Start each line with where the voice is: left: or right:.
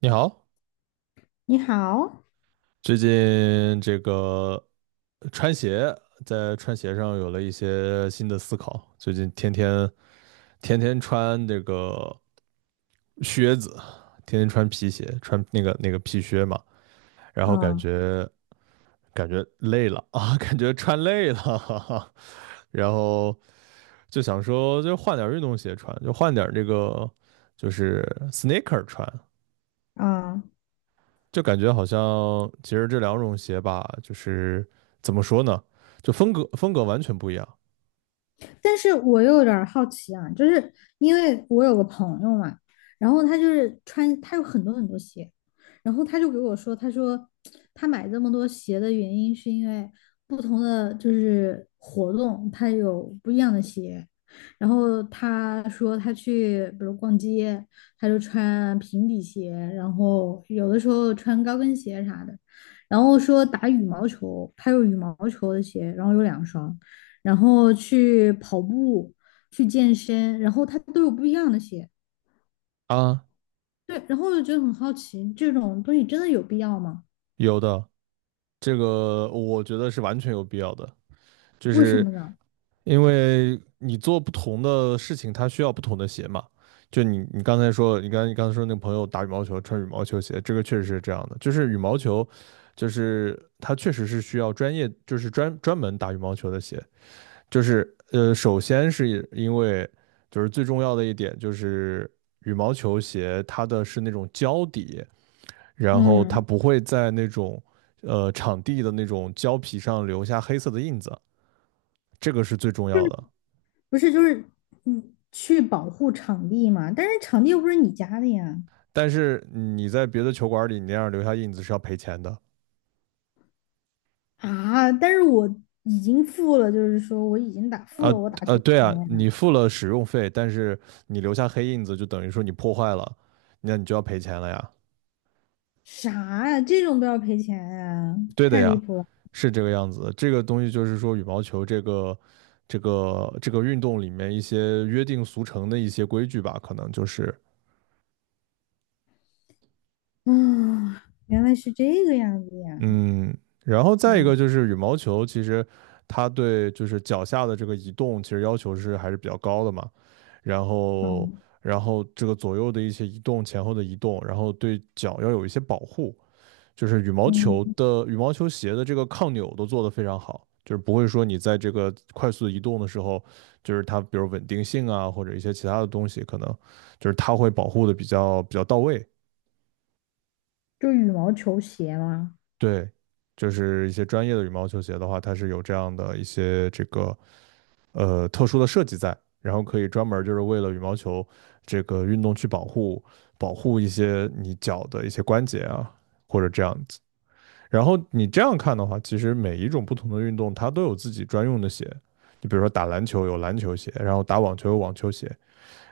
right: 你好，
left: 你好。
right: 最近这个穿鞋，在穿鞋上有了一些新的思考。最近天天穿这个靴子，天天穿皮鞋，穿那个皮靴嘛，然后感
left: 嗯
right: 觉感觉累了啊，感觉穿累了，哈哈，然后就想说，就换点儿运动鞋穿，就换点儿这个就是 sneaker 穿。
left: 嗯，
right: 就感觉好像其实这两种鞋吧，就是怎么说呢，就风格完全不一样。
left: 但是我又有点好奇啊，就是因为我有个朋友嘛，然后他就是穿，他有很多很多鞋，然后他就给我说，他说他买这么多鞋的原因是因为不同的就是活动，他有不一样的鞋。然后他说他去，比如逛街，他就穿平底鞋，然后有的时候穿高跟鞋啥的。然后说打羽毛球，他有羽毛球的鞋，然后有两双。然后去跑步、去健身，然后他都有不一样的鞋。
right: 啊，
left: 对，然后我就觉得很好奇，这种东西真的有必要吗？
right: 有的，这个我觉得是完全有必要的。就
left: 为什
right: 是
left: 么呢？
right: 因为你做不同的事情，它需要不同的鞋嘛。就你刚才说，你刚才说那个朋友打羽毛球穿羽毛球鞋，这个确实是这样的。就是羽毛球，就是它确实是需要专业，就是专门打羽毛球的鞋。就是首先是因为就是最重要的一点就是羽毛球鞋它的是那种胶底，然后它
left: 嗯，
right: 不会在那种场地的那种胶皮上留下黑色的印子，这个是最重
left: 就
right: 要
left: 是
right: 的。
left: 不是就是去保护场地嘛？但是场地又不是你家的呀。
right: 但是你在别的球馆里，你那样留下印子是要赔钱的。
left: 啊，但是我已经付了，就是说我已经打
right: 啊
left: 我打球的
right: 对啊，
left: 钱呀。
right: 你付了使用费，但是你留下黑印子，就等于说你破坏了，那你就要赔钱了呀。
left: 啥呀？这种都要赔钱呀？
right: 对的
left: 太离
right: 呀，
left: 谱了。
right: 是这个样子的。这个东西就是说，羽毛球这个这个运动里面一些约定俗成的一些规矩吧，可能就是
left: 啊，原来是这个样子呀。
right: 嗯，然后再一个
left: 嗯，
right: 就是羽毛球，其实它对就是脚下的这个移动，其实要求是还是比较高的嘛。然
left: 好，
right: 后然后这个左右的一些移动、前后的移动，然后对脚要有一些保护，就是羽毛球
left: 嗯。
right: 的羽毛球鞋的这个抗扭都做得非常好，就是不会说你在这个快速移动的时候，就是它比如稳定性啊或者一些其他的东西，可能就是它会保护的比较到位，
left: 就羽毛球鞋嘛。
right: 对。就是一些专业的羽毛球鞋的话，它是有这样的一些这个特殊的设计在，然后可以专门就是为了羽毛球这个运动去保护一些你脚的一些关节啊，或者这样子。然后你这样看的话，其实每一种不同的运动它都有自己专用的鞋，你比如说打篮球有篮球鞋，然后打网球有网球鞋，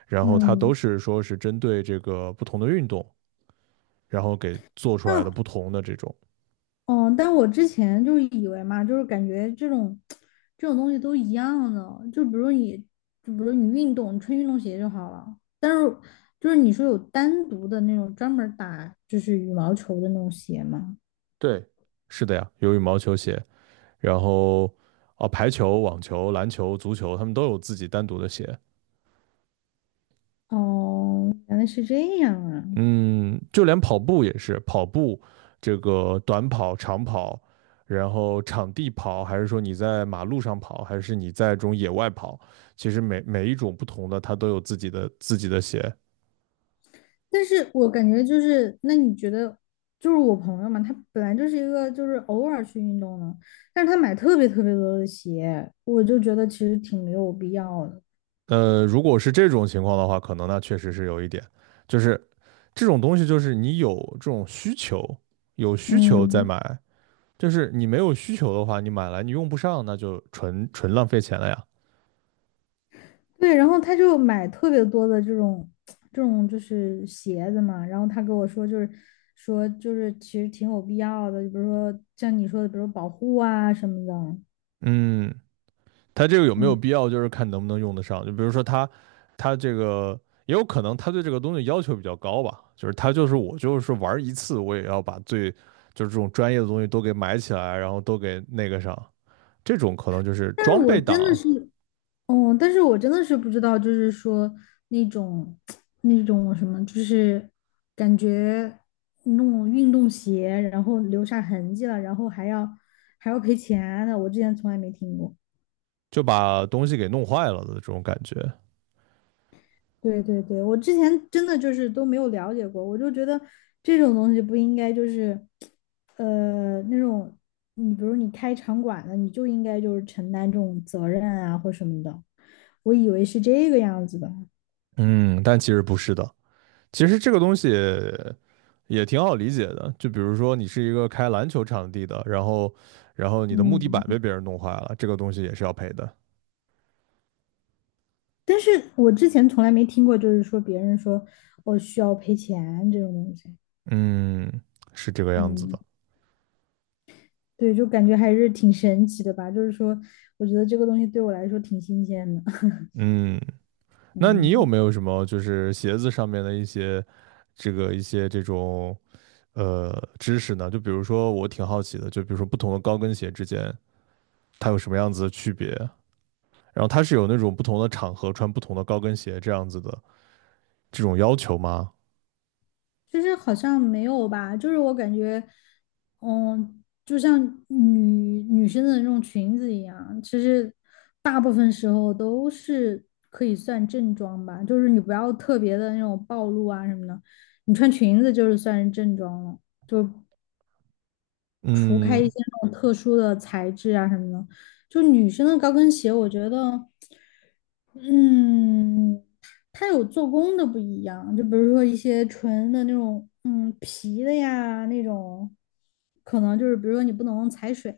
right: 然后它都
left: 嗯，
right: 是说是针对这个不同的运动，然后给做出来的
left: 那
right: 不同的这种。
left: 哦，但我之前就是以为嘛，就是感觉这种东西都一样的，就比如你，就比如你运动，你穿运动鞋就好了。但是就是你说有单独的那种专门儿打就是羽毛球的那种鞋吗？
right: 对，是的呀，有羽毛球鞋，然后哦，排球、网球、篮球、足球，他们都有自己单独的鞋。
left: 哦，原来是这样啊。
right: 嗯，就连跑步也是，跑步这个短跑、长跑，然后场地跑，还是说你在马路上跑，还是你在这种野外跑，其实每一种不同的，它都有自己的鞋。
left: 但是我感觉就是，那你觉得，就是我朋友嘛，他本来就是一个就是偶尔去运动的，但是他买特别特别多的鞋，我就觉得其实挺没有必要的。
right: 如果是这种情况的话，可能那确实是有一点，就是这种东西，就是你有这种需求，有需求再
left: 嗯，
right: 买，就是你没有需求的话，你买来你用不上，那就纯纯浪费钱了呀。
left: 对，然后他就买特别多的这种就是鞋子嘛，然后他跟我说就是说就是其实挺有必要的，比如说像你说的，比如保护啊什么的。
right: 嗯，他这个有没有
left: 嗯，
right: 必要，就是看能不能用得上。就比如说他，他这个也有可能他对这个东西要求比较高吧，就是他就是我就是玩一次，我也要把最就是这种专业的东西都给买起来，然后都给那个上。这种可能就是
left: 但是
right: 装
left: 我
right: 备
left: 真的
right: 党
left: 是哦，但是我真的是不知道，就是说那种 那种什么，就是感觉弄运动鞋，然后留下痕迹了，然后还要赔钱的，我之前从来没听过。
right: 就把东西给弄坏了的这种感觉。
left: 对对对，我之前真的就是都没有了解过，我就觉得这种东西不应该就是，那种你比如你开场馆的，你就应该就是承担这种责任啊或什么的，我以为是这个样子的，
right: 嗯，但其实不是的。其实这个东西也挺好理解的，就比如说你是一个开篮球场地的，然后然后你的木地板被
left: 嗯。
right: 别人弄坏了，这个东西也是要赔的。
left: 但是我之前从来没听过，就是说别人说我哦需要赔钱这种东西。
right: 嗯，是这个样子
left: 嗯，
right: 的。
left: 对，就感觉还是挺神奇的吧。就是说，我觉得这个东西对我来说挺新鲜的。
right: 嗯，那你有没
left: 嗯，
right: 有什么就是鞋子上面的一些这个一些这种知识呢？就比如说我挺好奇的，就比如说不同的高跟鞋之间它有什么样子的区别？然后它是有那种不同的场合穿不同的高跟鞋这样子的这种要求吗？
left: 就是好像没有吧，就是我感觉，嗯，就像女女生的那种裙子一样，其实大部分时候都是可以算正装吧，就是你不要特别的那种暴露啊什么的，你穿裙子就是算是正装了。除开一
right: 嗯，
left: 些那种特殊的材质啊什么的，就女生的高跟鞋，我觉得嗯，它有做工的不一样，就比如说一些纯的那种，嗯，皮的呀，那种，可能就是比如说你不能踩水，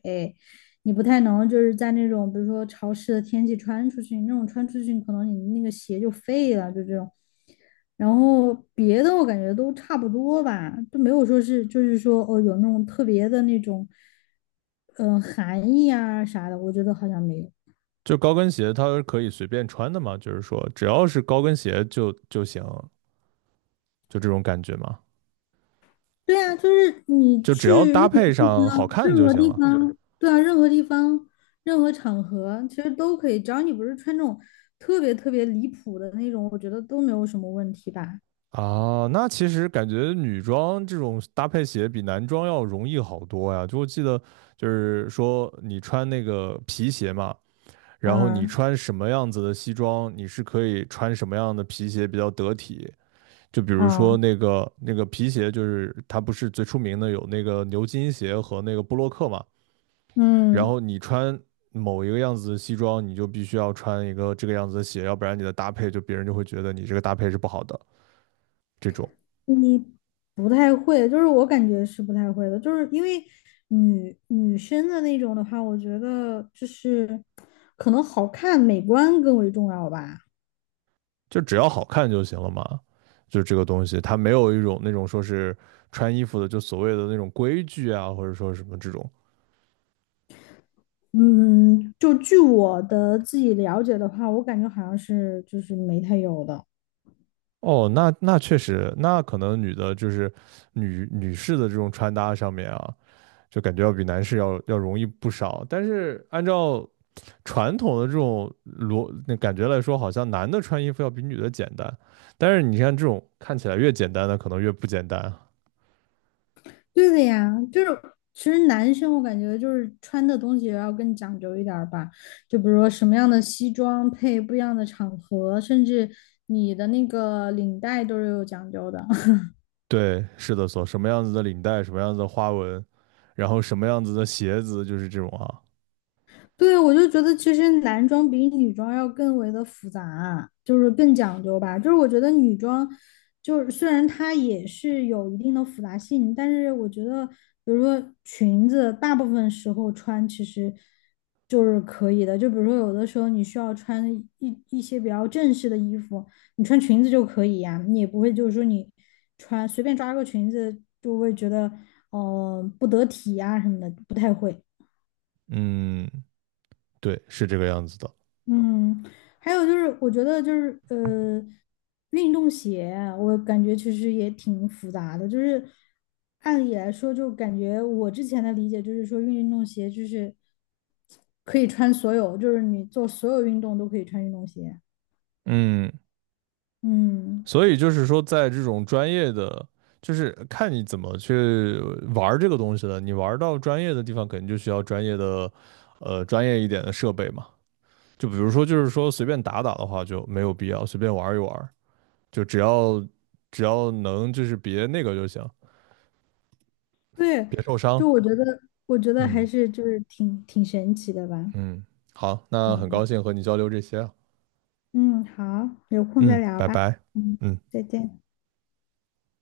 left: 你不太能就是在那种比如说潮湿的天气穿出去，那种穿出去可能你那个鞋就废了，就这种。然后别的我感觉都差不多吧，都没有说是就是说哦有那种特别的那种，嗯、含义啊啥的，我觉得好像没有。
right: 就高跟鞋它是可以随便穿的吗？就是说只要是高跟鞋就行，就这种感觉吗？
left: 对啊，就是你
right: 就只要
left: 去任
right: 搭
left: 何
right: 配
left: 地
right: 上好
left: 方，
right: 看
left: 任
right: 就
left: 何
right: 行
left: 地
right: 了。
left: 方，对啊，任何地方，任何场合，其实都可以，只要你不是穿那种特别特别离谱的那种，我觉得都没有什么问题吧。
right: 啊，那其实感觉女装这种搭配鞋比男装要容易好多呀。就我记得，就是说你穿那个皮鞋嘛，然后你
left: 嗯
right: 穿什么样子的西装，你是可以穿什么样的皮鞋比较得体。就比如说
left: 嗯
right: 那个皮鞋，就是它不是最出名的有那个牛津鞋和那个布洛克嘛。然
left: 嗯，
right: 后你穿某一个样子的西装，你就必须要穿一个这个样子的鞋，要不然你的搭配就别人就会觉得你这个搭配是不好的这种。
left: 你不太会，就是我感觉是不太会的，就是因为女生的那种的话，我觉得就是可能好看美观更为重要吧。
right: 就只要好看就行了嘛。就这个东西，它没有一种那种说是穿衣服的，就所谓的那种规矩啊，或者说什么这种。
left: 嗯，就据我的自己了解的话，我感觉好像是就是没太有的。
right: 哦，那那确实，那可能女的就是女士的这种穿搭上面啊，就感觉要比男士要容易不少。但是按照传统的这种逻那感觉来说，好像男的穿衣服要比女的简单。但是你看这种看起来越简单的，可能越不简单。
left: 对的呀，就是其实男生我感觉就是穿的东西也要更讲究一点儿吧，就比如说什么样的西装配不一样的场合，甚至你的那个领带都是有讲究的。
right: 对，是的所，什么样子的领带，什么样子的花纹，然后什么样子的鞋子，就是这种啊。
left: 对，我就觉得其实男装比女装要更为的复杂啊，就是更讲究吧。就是我觉得女装，就是虽然它也是有一定的复杂性，但是我觉得，比如说裙子，大部分时候穿其实就是可以的。就比如说有的时候你需要穿一些比较正式的衣服，你穿裙子就可以呀、你也不会就是说你穿随便抓个裙子就会觉得，不得体呀、什么的，不太会。
right: 嗯，对，是这个样子的。
left: 嗯，还有就是，我觉得就是运动鞋啊我感觉其实也挺复杂的。就是按理来说，就感觉我之前的理解就是说，运动鞋就是可以穿所有，就是你做所有运动都可以穿运动鞋。
right: 嗯，
left: 嗯，
right: 所以就是说，在这种专业的，就是看你怎么去玩儿这个东西了。你玩儿到专业的地方，肯定就需要专业的，专业一点的设备嘛。就比如说，就是说随便打打的话就没有必要，随便玩一玩，就只要能就是别那个就行，
left: 对，
right: 别受伤。
left: 就我觉得，我觉得还
right: 嗯。
left: 是就是挺神奇的吧。
right: 嗯，好，那很高
left: 嗯
right: 兴和你交流这些啊。
left: 嗯，好，有空再
right: 嗯，
left: 聊
right: 拜
left: 吧。
right: 拜。
left: 嗯，
right: 嗯。
left: 再见。